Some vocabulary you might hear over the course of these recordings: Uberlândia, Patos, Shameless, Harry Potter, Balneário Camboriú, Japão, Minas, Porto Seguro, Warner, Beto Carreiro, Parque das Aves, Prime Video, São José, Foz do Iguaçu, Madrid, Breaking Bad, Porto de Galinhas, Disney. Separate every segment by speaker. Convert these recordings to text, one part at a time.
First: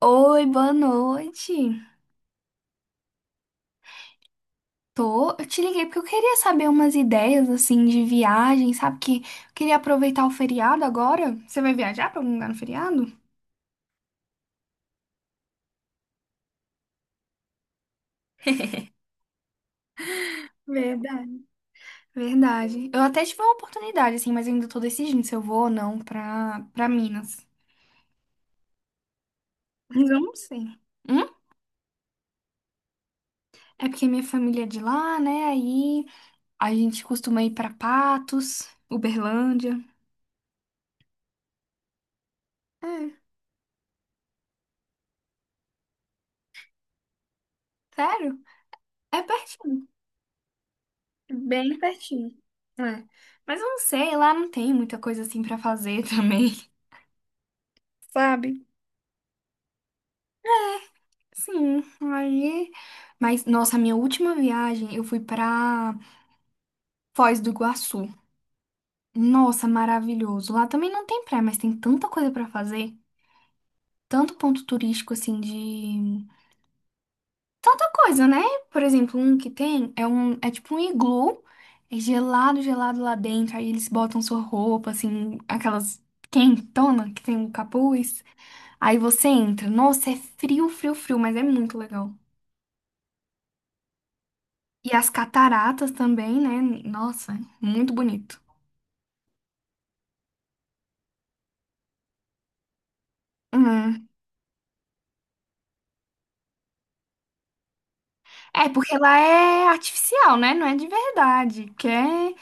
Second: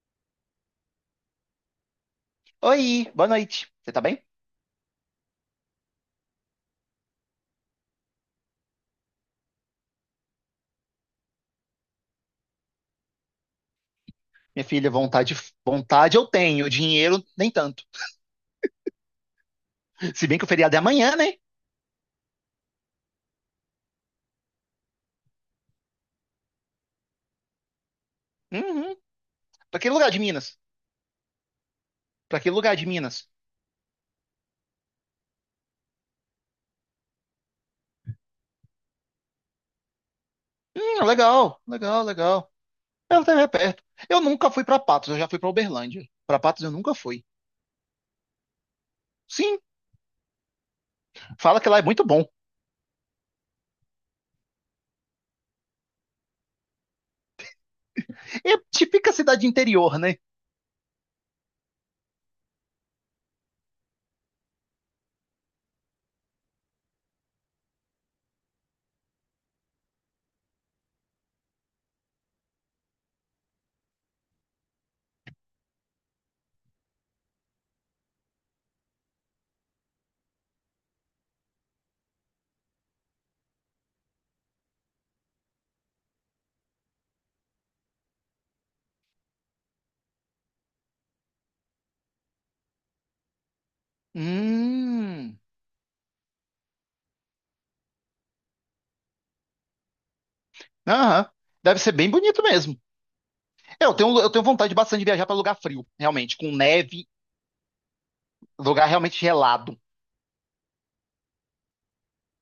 Speaker 1: Oi, boa noite.
Speaker 2: Oi, boa noite. Você tá bem?
Speaker 1: Tô, eu te liguei porque eu queria saber umas ideias assim de viagem, sabe? Que eu queria aproveitar o feriado agora. Você vai viajar pra algum lugar no feriado?
Speaker 2: Minha filha, vontade eu tenho, dinheiro nem tanto. Se bem que o feriado é amanhã, né?
Speaker 1: Verdade. Verdade. Eu até tive uma oportunidade assim, mas eu ainda tô decidindo se eu vou ou não pra para Minas.
Speaker 2: Uhum. Pra que
Speaker 1: Mas
Speaker 2: lugar de
Speaker 1: eu não
Speaker 2: Minas?
Speaker 1: sei. Hum?
Speaker 2: Pra que lugar de Minas?
Speaker 1: É porque minha família é de lá, né? Aí a gente costuma ir pra Patos, Uberlândia.
Speaker 2: Legal, legal, legal.
Speaker 1: É,
Speaker 2: Ela tá perto. Eu nunca fui pra Patos, eu já fui pra Uberlândia. Pra Patos eu nunca fui.
Speaker 1: sério? É
Speaker 2: Sim,
Speaker 1: pertinho.
Speaker 2: fala que
Speaker 1: Bem
Speaker 2: lá é muito bom.
Speaker 1: pertinho. É. Mas eu não sei, lá não tem muita coisa assim pra fazer também, sabe?
Speaker 2: É típica cidade interior, né?
Speaker 1: Sim, aí. Mas, nossa, a minha última viagem eu fui pra Foz do Iguaçu. Nossa, maravilhoso. Lá também não tem praia, mas tem tanta coisa pra fazer. Tanto ponto turístico assim de. Tanta coisa, né? Por exemplo, um que tem é um. É tipo um iglu. É gelado, gelado lá dentro. Aí eles botam sua roupa, assim, aquelas quentona que tem o capuz. Aí você entra. Nossa, é frio, frio, frio, mas é muito legal. E as
Speaker 2: Hum,
Speaker 1: cataratas também, né? Nossa, é muito bonito.
Speaker 2: aham. Deve ser bem bonito mesmo. Eu
Speaker 1: Hum.
Speaker 2: tenho, eu tenho vontade bastante de viajar pra lugar frio, realmente, com neve,
Speaker 1: É,
Speaker 2: lugar
Speaker 1: porque
Speaker 2: realmente
Speaker 1: lá é
Speaker 2: gelado.
Speaker 1: artificial, né? Não é de verdade. Que é.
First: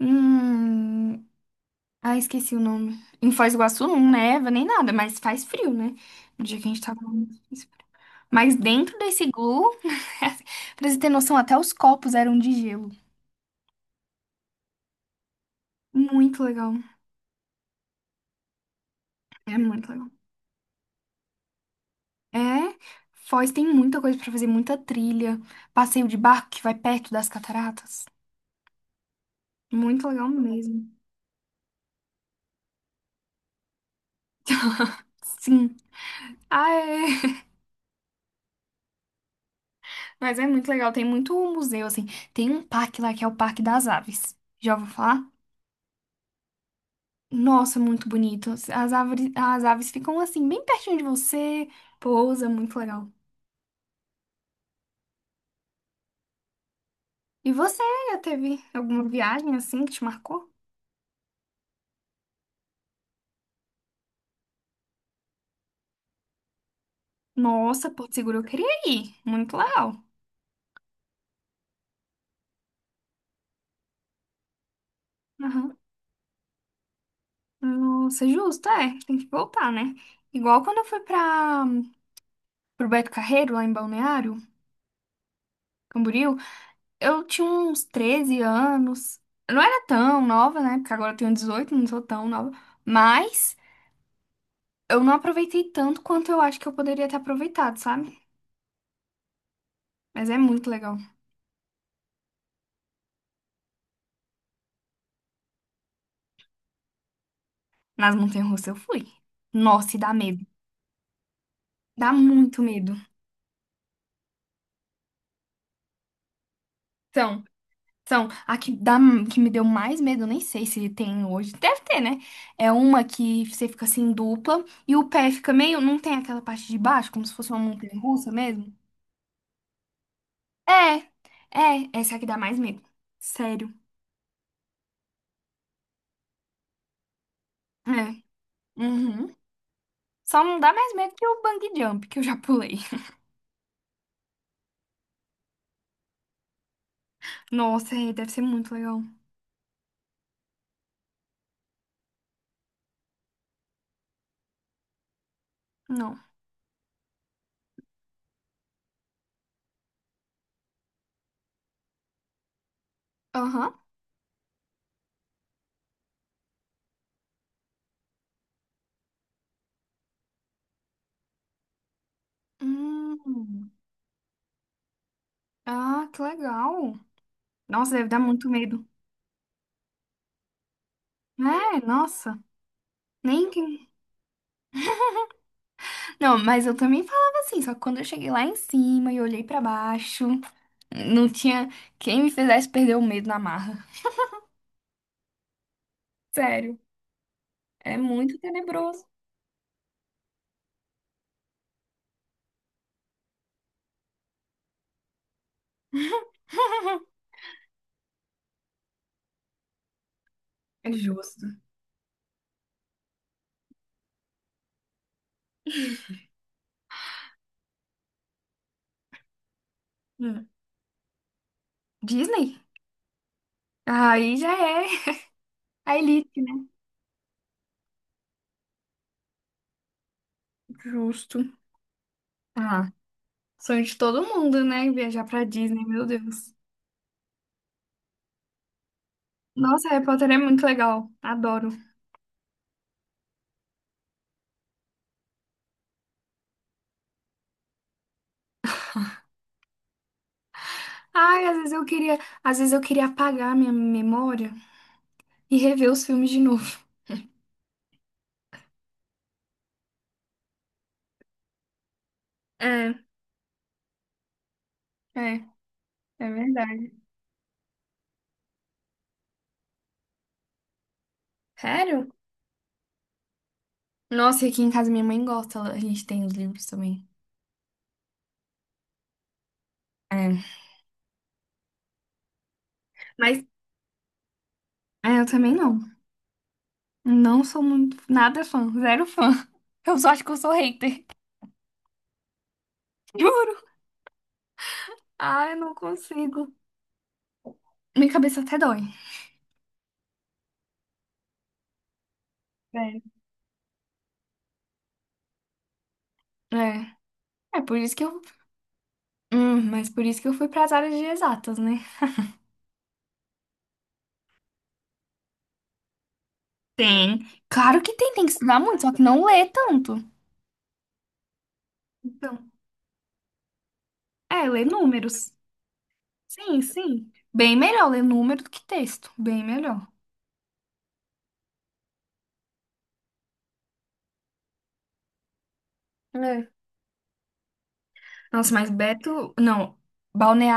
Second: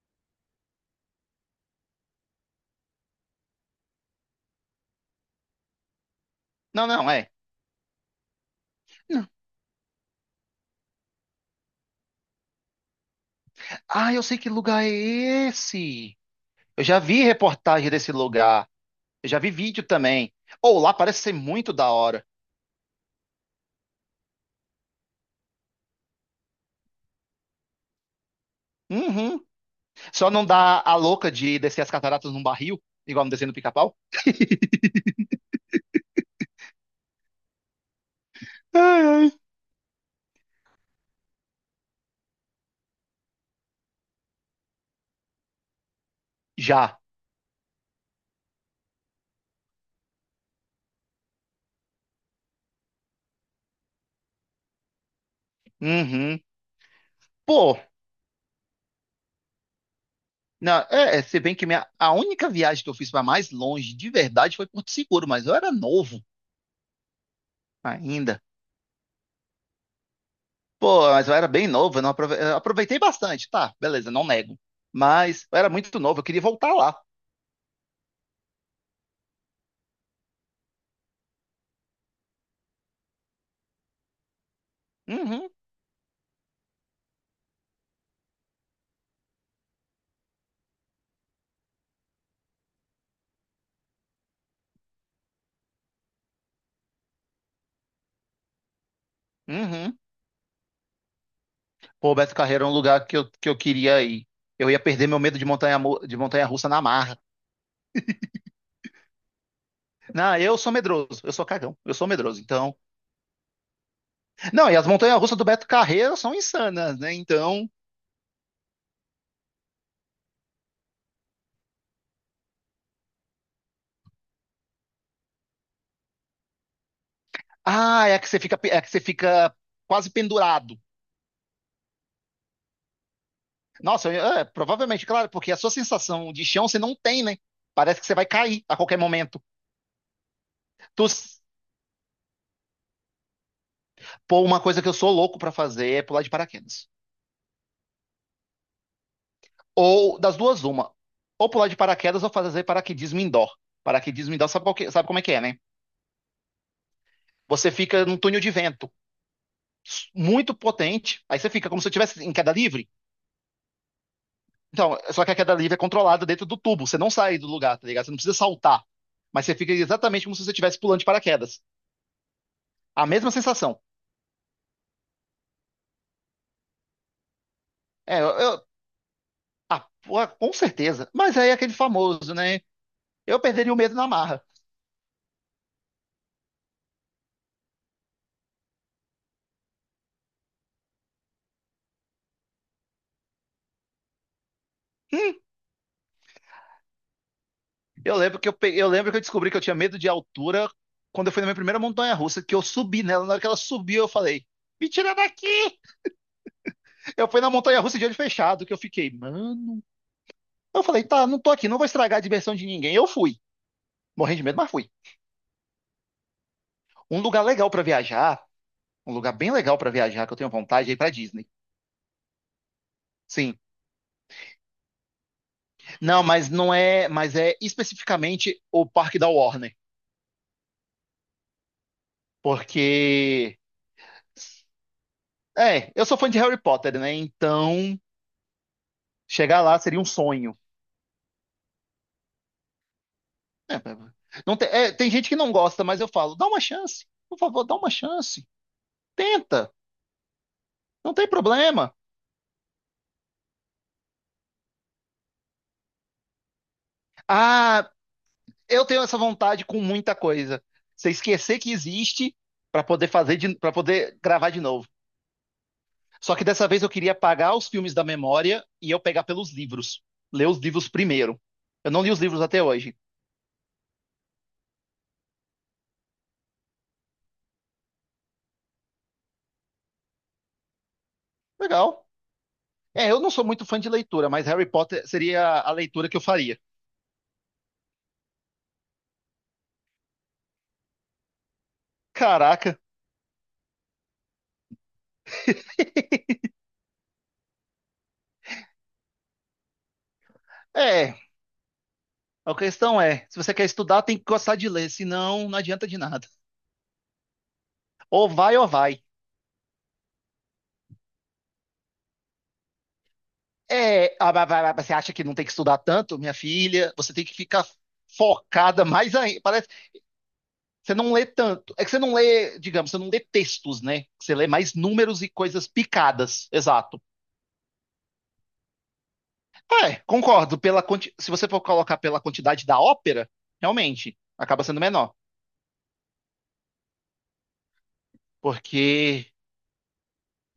Speaker 1: Hum... Ah, esqueci o nome. Em Foz do Iguaçu não neva nem nada, mas faz frio, né? No dia que a gente
Speaker 2: Não,
Speaker 1: tava lá.
Speaker 2: não, é.
Speaker 1: Muito frio. Mas dentro desse iglu, pra você ter noção, até os copos eram de gelo.
Speaker 2: Ah, eu sei que lugar é esse.
Speaker 1: Muito legal.
Speaker 2: Eu já vi reportagem desse lugar. Eu já vi
Speaker 1: É
Speaker 2: vídeo
Speaker 1: muito legal.
Speaker 2: também. Ou lá parece ser muito da hora.
Speaker 1: É, Foz tem muita coisa pra fazer, muita trilha, passeio de barco que vai perto das cataratas.
Speaker 2: Uhum.
Speaker 1: Muito
Speaker 2: Só
Speaker 1: legal
Speaker 2: não dá
Speaker 1: mesmo.
Speaker 2: a louca de descer as cataratas num barril, igual no desenho do Pica-Pau?
Speaker 1: Sim. Ah, é.
Speaker 2: Ai, ai.
Speaker 1: Mas é muito legal, tem muito museu assim. Tem um parque lá que é o Parque das Aves. Já ouviu falar?
Speaker 2: Já.
Speaker 1: Nossa, muito bonito. As árvores, as aves ficam assim bem pertinho de você, pousa, muito legal.
Speaker 2: Uhum.
Speaker 1: E
Speaker 2: Pô,
Speaker 1: você já teve alguma viagem assim que te marcou?
Speaker 2: não, é, é, se bem que minha, a única viagem que eu fiz para mais longe, de verdade, foi Porto Seguro, mas eu era novo
Speaker 1: Nossa, Porto Seguro eu
Speaker 2: ainda.
Speaker 1: queria ir. Muito legal.
Speaker 2: Pô, mas eu era bem novo, eu aproveitei bastante, tá, beleza, não nego. Mas eu era muito novo, eu queria voltar lá.
Speaker 1: Nossa, justo, é, tem que voltar, né? Igual quando eu fui para pro Beto Carreiro, lá em Balneário,
Speaker 2: Uhum,
Speaker 1: Camboriú, eu tinha uns 13 anos. Eu não era tão nova, né? Porque agora eu tenho 18, não sou tão nova. Mas eu não aproveitei tanto quanto eu acho que eu poderia ter aproveitado, sabe?
Speaker 2: uhum.
Speaker 1: Mas é muito legal.
Speaker 2: Pô, Beto Carreiro é um lugar que eu queria ir. Eu ia perder meu medo de montanha, de montanha russa na marra.
Speaker 1: Nas montanhas-russas eu fui. Nossa, e dá
Speaker 2: Não,
Speaker 1: medo.
Speaker 2: eu sou medroso, eu sou cagão, eu sou
Speaker 1: Dá
Speaker 2: medroso.
Speaker 1: muito
Speaker 2: Então,
Speaker 1: medo.
Speaker 2: não, e as montanhas russas do Beto Carreiro são insanas, né?
Speaker 1: Então,
Speaker 2: Então,
Speaker 1: são, a que, dá, que me deu mais medo, nem sei se tem hoje, deve ter, né? É uma que você fica assim dupla e o pé fica meio, não tem aquela parte de baixo, como se fosse uma montanha
Speaker 2: ah, é que
Speaker 1: russa
Speaker 2: você fica, pe-
Speaker 1: mesmo?
Speaker 2: é que você fica quase pendurado.
Speaker 1: É, essa que dá mais medo. Sério.
Speaker 2: É, provavelmente, claro, porque a sua sensação de chão você não tem, né? Parece que você
Speaker 1: É.
Speaker 2: vai cair a qualquer
Speaker 1: Uhum.
Speaker 2: momento.
Speaker 1: Só não dá mais
Speaker 2: Tu,
Speaker 1: medo que o
Speaker 2: s-
Speaker 1: bungee jump, que eu já pulei.
Speaker 2: pô, uma coisa que eu sou louco pra fazer é pular de paraquedas.
Speaker 1: Nossa, é, deve ser muito legal.
Speaker 2: Ou das duas, uma. Ou pular de paraquedas ou fazer paraquedismo indoor. Paraquedismo indoor, sabe, sabe como é que é, né?
Speaker 1: Não.
Speaker 2: Você fica num túnel de vento muito potente, aí você fica como se você estivesse em queda livre.
Speaker 1: Aham.
Speaker 2: Então, só que a queda livre é controlada dentro do tubo, você não sai do lugar, tá ligado? Você não precisa saltar, mas você fica exatamente como se você estivesse pulando de paraquedas. A mesma
Speaker 1: Hum.
Speaker 2: sensação.
Speaker 1: Ah, que legal. Nossa, deve dar
Speaker 2: É,
Speaker 1: muito medo.
Speaker 2: ah, pô, com certeza. Mas aí é aquele
Speaker 1: É,
Speaker 2: famoso,
Speaker 1: nossa.
Speaker 2: né? Eu
Speaker 1: Nem
Speaker 2: perderia o
Speaker 1: que.
Speaker 2: medo na marra.
Speaker 1: Não, mas eu também falava assim, só que quando eu cheguei lá em cima e olhei pra baixo, não tinha quem me fizesse perder o medo na marra. Sério, é
Speaker 2: Eu
Speaker 1: muito
Speaker 2: lembro que eu, eu
Speaker 1: tenebroso.
Speaker 2: lembro que eu descobri que eu tinha medo de altura quando eu fui na minha primeira montanha-russa, que eu subi nela. Na hora que ela subiu, eu falei, me tira daqui! Eu fui na montanha-russa de olho fechado, que eu fiquei, mano. Eu
Speaker 1: É
Speaker 2: falei, tá, não
Speaker 1: justo.
Speaker 2: tô aqui, não vou estragar a diversão de ninguém. Eu fui. Morri de medo, mas fui. Um lugar legal pra viajar, um lugar bem legal pra viajar, que eu
Speaker 1: Hum.
Speaker 2: tenho vontade, é ir pra Disney.
Speaker 1: Disney?
Speaker 2: Sim.
Speaker 1: Aí já é a
Speaker 2: Não,
Speaker 1: elite,
Speaker 2: mas
Speaker 1: né?
Speaker 2: não é, mas é especificamente o parque da Warner.
Speaker 1: Justo. Ah,
Speaker 2: Porque.
Speaker 1: sonho de todo mundo, né? Viajar pra Disney,
Speaker 2: É, eu
Speaker 1: meu
Speaker 2: sou fã de
Speaker 1: Deus.
Speaker 2: Harry Potter, né? Então, chegar lá
Speaker 1: Nossa,
Speaker 2: seria
Speaker 1: Harry
Speaker 2: um
Speaker 1: Potter é
Speaker 2: sonho.
Speaker 1: muito legal. Adoro.
Speaker 2: Não tem, é, tem gente que não gosta, mas eu falo, dá uma chance, por favor, dá uma chance. Tenta, não tem
Speaker 1: Ai, às vezes eu
Speaker 2: problema.
Speaker 1: queria, às vezes eu queria apagar minha memória e rever os filmes de novo.
Speaker 2: Ah, eu tenho essa vontade com muita coisa. Você esquecer que existe para
Speaker 1: É,
Speaker 2: poder fazer para poder gravar de novo.
Speaker 1: é, é
Speaker 2: Só que dessa vez eu
Speaker 1: verdade.
Speaker 2: queria apagar os filmes da memória e eu pegar pelos livros. Ler os livros primeiro. Eu não
Speaker 1: Sério?
Speaker 2: li os livros até hoje.
Speaker 1: Nossa, e aqui em casa minha mãe gosta, ela- a gente tem os livros também. É.
Speaker 2: Legal. É, eu não
Speaker 1: Mas
Speaker 2: sou muito fã de leitura, mas Harry Potter
Speaker 1: é, eu também
Speaker 2: seria a
Speaker 1: não.
Speaker 2: leitura que eu faria.
Speaker 1: Não sou muito, nada fã, zero fã. Eu só acho que eu sou hater.
Speaker 2: Caraca.
Speaker 1: Juro. Ai, eu não consigo. Minha cabeça até dói.
Speaker 2: É, a questão
Speaker 1: Sério.
Speaker 2: é, se você quer estudar, tem que gostar de ler, senão não adianta de nada.
Speaker 1: É. É por isso que eu.
Speaker 2: Ou vai ou vai.
Speaker 1: Mas por isso que eu fui para as áreas de exatas, né?
Speaker 2: É, ah, vai, você acha que não tem que estudar tanto, minha filha? Você tem
Speaker 1: Tem.
Speaker 2: que ficar
Speaker 1: Claro que tem, tem que estudar muito,
Speaker 2: focada
Speaker 1: só que
Speaker 2: mais
Speaker 1: não
Speaker 2: ainda.
Speaker 1: lê
Speaker 2: Parece, que
Speaker 1: tanto.
Speaker 2: você não lê tanto. É que você não
Speaker 1: Então,
Speaker 2: lê, digamos, você não lê textos, né? Você lê
Speaker 1: é, ler
Speaker 2: mais números e
Speaker 1: números.
Speaker 2: coisas picadas.
Speaker 1: Sim,
Speaker 2: Exato.
Speaker 1: sim. Bem melhor ler número do que texto. Bem melhor.
Speaker 2: É, concordo. Se você for colocar pela quantidade da ópera, realmente acaba sendo menor.
Speaker 1: Nossa, mas Beto,
Speaker 2: Porque.
Speaker 1: não,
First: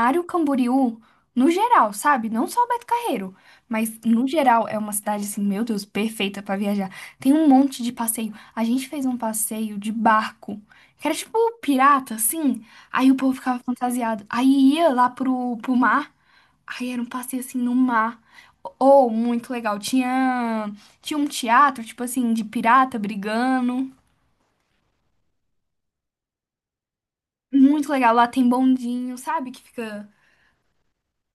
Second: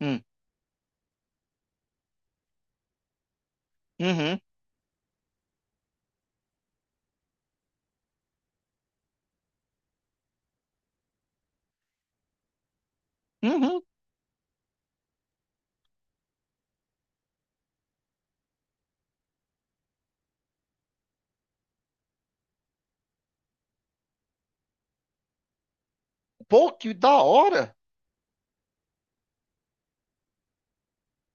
Speaker 2: Hum,
Speaker 1: Camboriú, no geral, sabe? Não só Beto Carreiro, mas no
Speaker 2: uhum,
Speaker 1: geral é uma cidade assim, meu Deus, perfeita pra viajar. Tem um monte de passeio. A gente fez um passeio de barco, que era tipo pirata, assim. Aí o povo ficava
Speaker 2: uhum.
Speaker 1: fantasiado. Aí ia lá pro mar, aí era um passeio assim no mar. Ou muito legal. Tinha um teatro, tipo assim, de pirata brigando.
Speaker 2: Pô, que da hora!
Speaker 1: Muito legal. Lá tem bondinho, sabe? Que fica.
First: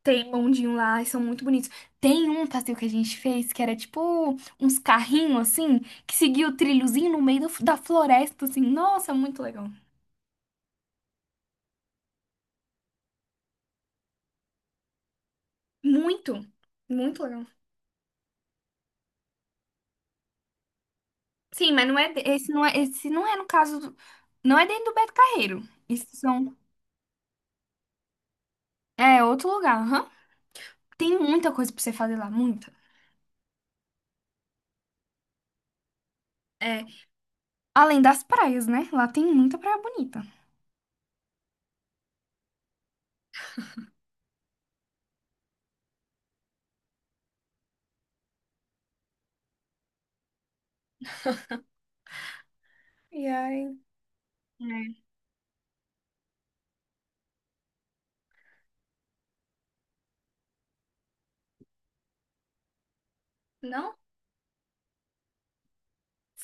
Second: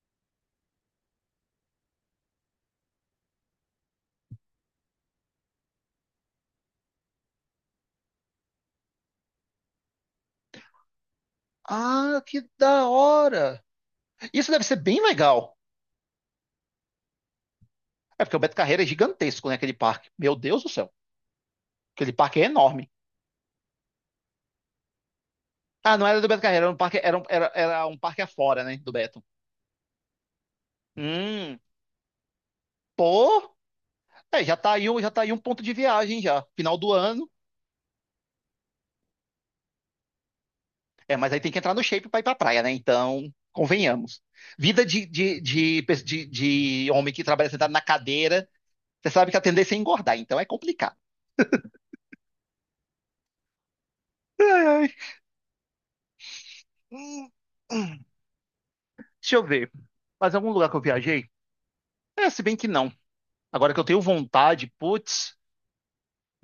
Speaker 1: Tem um bondinho lá, e são muito bonitos. Tem um passeio que a gente fez que era tipo uns carrinhos assim, que seguia o trilhozinho no meio do- da floresta, assim. Nossa, muito legal.
Speaker 2: Ah, que da hora! Isso deve ser bem legal.
Speaker 1: Muito, muito legal.
Speaker 2: É porque o Beto Carreira é gigantesco, né? Aquele parque. Meu Deus do céu.
Speaker 1: Sim, mas não é
Speaker 2: Aquele
Speaker 1: de-
Speaker 2: parque é enorme.
Speaker 1: esse não é no caso do, não é dentro do Beto Carreiro.
Speaker 2: Ah,
Speaker 1: Isso
Speaker 2: não era do Beto
Speaker 1: são
Speaker 2: Carreira, era um parque, era um parque afora, né? Do
Speaker 1: é
Speaker 2: Beto.
Speaker 1: outro lugar, aham. Tem muita
Speaker 2: Hum,
Speaker 1: coisa pra você fazer lá, muita.
Speaker 2: pô. É, já tá aí, já tá aí um ponto de viagem já.
Speaker 1: É,
Speaker 2: Final do ano.
Speaker 1: além das praias, né? Lá tem muita praia bonita.
Speaker 2: É, mas aí tem que entrar no shape pra ir pra praia, né? Então, convenhamos. Vida de, de homem que trabalha sentado na cadeira, você sabe que a tendência é engordar, então é complicado.
Speaker 1: E aí,
Speaker 2: Ai, ai.
Speaker 1: é.
Speaker 2: Hum, deixa eu ver. Mas algum lugar que eu viajei? É, se bem que não. Agora que eu
Speaker 1: Não?
Speaker 2: tenho vontade, putz,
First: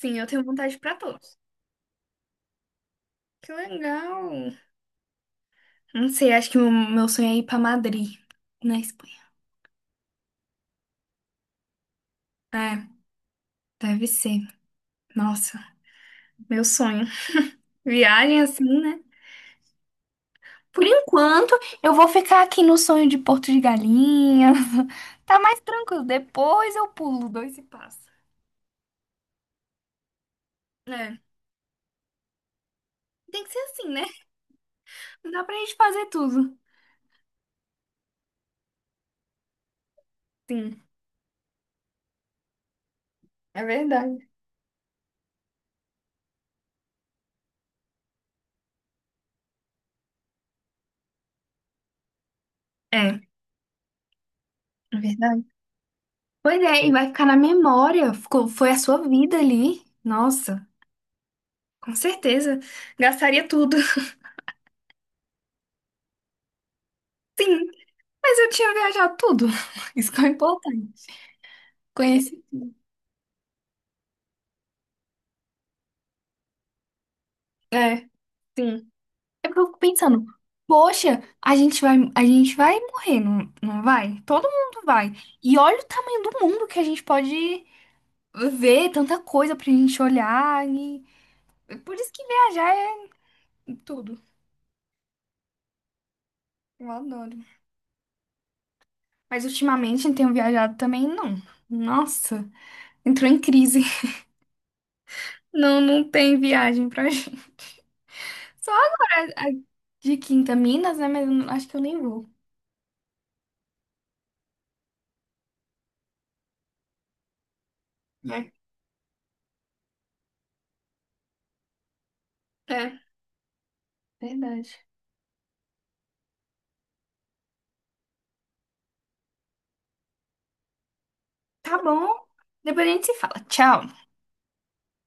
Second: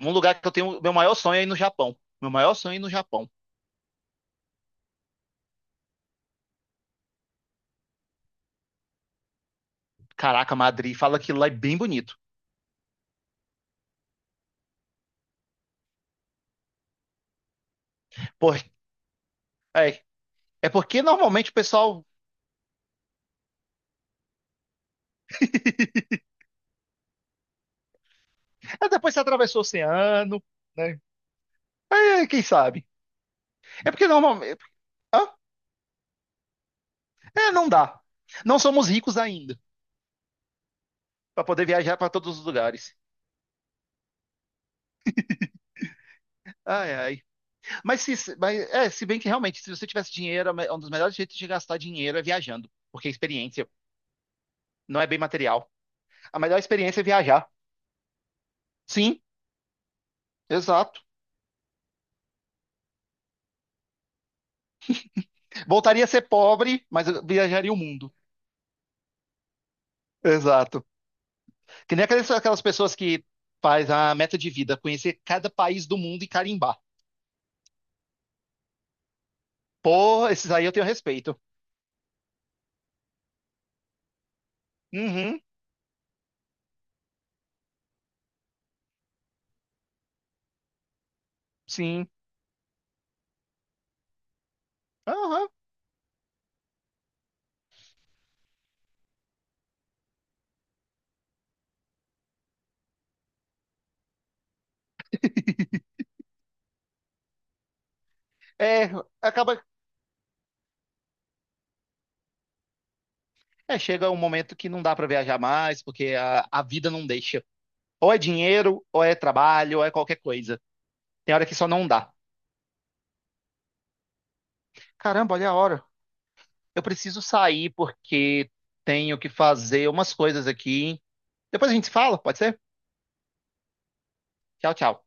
Speaker 2: um
Speaker 1: eu
Speaker 2: lugar
Speaker 1: tenho
Speaker 2: que eu
Speaker 1: vontade
Speaker 2: tenho. Meu
Speaker 1: pra
Speaker 2: maior
Speaker 1: todos.
Speaker 2: sonho é ir no Japão. Meu maior sonho é ir no Japão.
Speaker 1: Que legal. Não sei, acho que o meu sonho é ir pra Madrid, na Espanha.
Speaker 2: Caraca, Madrid, fala que lá é bem bonito.
Speaker 1: É, deve ser. Nossa, meu sonho. Viagem
Speaker 2: Por,
Speaker 1: assim, né?
Speaker 2: é, é
Speaker 1: Por
Speaker 2: porque normalmente o
Speaker 1: enquanto, eu
Speaker 2: pessoal.
Speaker 1: vou ficar aqui no sonho de Porto de Galinhas. Tá mais tranquilo. Depois eu pulo dois e passo.
Speaker 2: É, depois você atravessou o oceano, né?
Speaker 1: É,
Speaker 2: É, quem sabe?
Speaker 1: tem que ser assim,
Speaker 2: É
Speaker 1: né?
Speaker 2: porque normalmente. Hã?
Speaker 1: Não dá pra gente fazer tudo.
Speaker 2: É, não dá. Não somos ricos ainda
Speaker 1: Sim,
Speaker 2: para poder viajar para todos os lugares.
Speaker 1: é verdade.
Speaker 2: Ai, ai. Mas, se, mas é, se bem que realmente, se você tivesse dinheiro, é um dos melhores jeitos de gastar dinheiro é viajando. Porque a
Speaker 1: É,
Speaker 2: experiência
Speaker 1: é
Speaker 2: não é bem
Speaker 1: verdade.
Speaker 2: material. A melhor
Speaker 1: Pois é, e
Speaker 2: experiência é
Speaker 1: vai ficar na
Speaker 2: viajar.
Speaker 1: memória. Ficou, foi a sua
Speaker 2: Sim,
Speaker 1: vida ali. Nossa,
Speaker 2: exato.
Speaker 1: com certeza. Gastaria tudo.
Speaker 2: Voltaria a ser pobre, mas
Speaker 1: Sim.
Speaker 2: viajaria o mundo.
Speaker 1: Mas eu tinha viajado tudo. Isso que é o
Speaker 2: Exato.
Speaker 1: importante.
Speaker 2: Que nem aquelas,
Speaker 1: Conheci
Speaker 2: aquelas
Speaker 1: tudo.
Speaker 2: pessoas que faz a meta de vida, conhecer cada país do mundo e carimbar.
Speaker 1: É, sim. É porque eu fico pensando,
Speaker 2: Pô, esses aí eu tenho
Speaker 1: poxa,
Speaker 2: respeito.
Speaker 1: a gente vai morrer, não vai? Todo mundo vai.
Speaker 2: Uhum,
Speaker 1: E olha o tamanho do mundo que a gente pode ver, tanta coisa pra gente olhar. E... Por
Speaker 2: sim.
Speaker 1: isso que viajar é tudo.
Speaker 2: Aham.
Speaker 1: Eu adoro. Mas ultimamente eu não tenho viajado também, não. Nossa, entrou em crise. Não, não tem viagem pra gente. Só
Speaker 2: É,
Speaker 1: agora, a-
Speaker 2: acaba.
Speaker 1: de Quinta, Minas, né? Mas eu não- acho que eu nem vou.
Speaker 2: É, chega um momento que não dá pra viajar mais, porque a vida não deixa. Ou é
Speaker 1: É,
Speaker 2: dinheiro, ou é trabalho, ou é qualquer coisa. Tem hora que só não dá.
Speaker 1: é, verdade.
Speaker 2: Caramba, olha a hora. Eu preciso sair porque tenho que fazer umas coisas aqui. Depois a
Speaker 1: Tá
Speaker 2: gente se
Speaker 1: bom.
Speaker 2: fala, pode ser?
Speaker 1: Depois a gente se fala. Tchau.
Speaker 2: Tchau, tchau.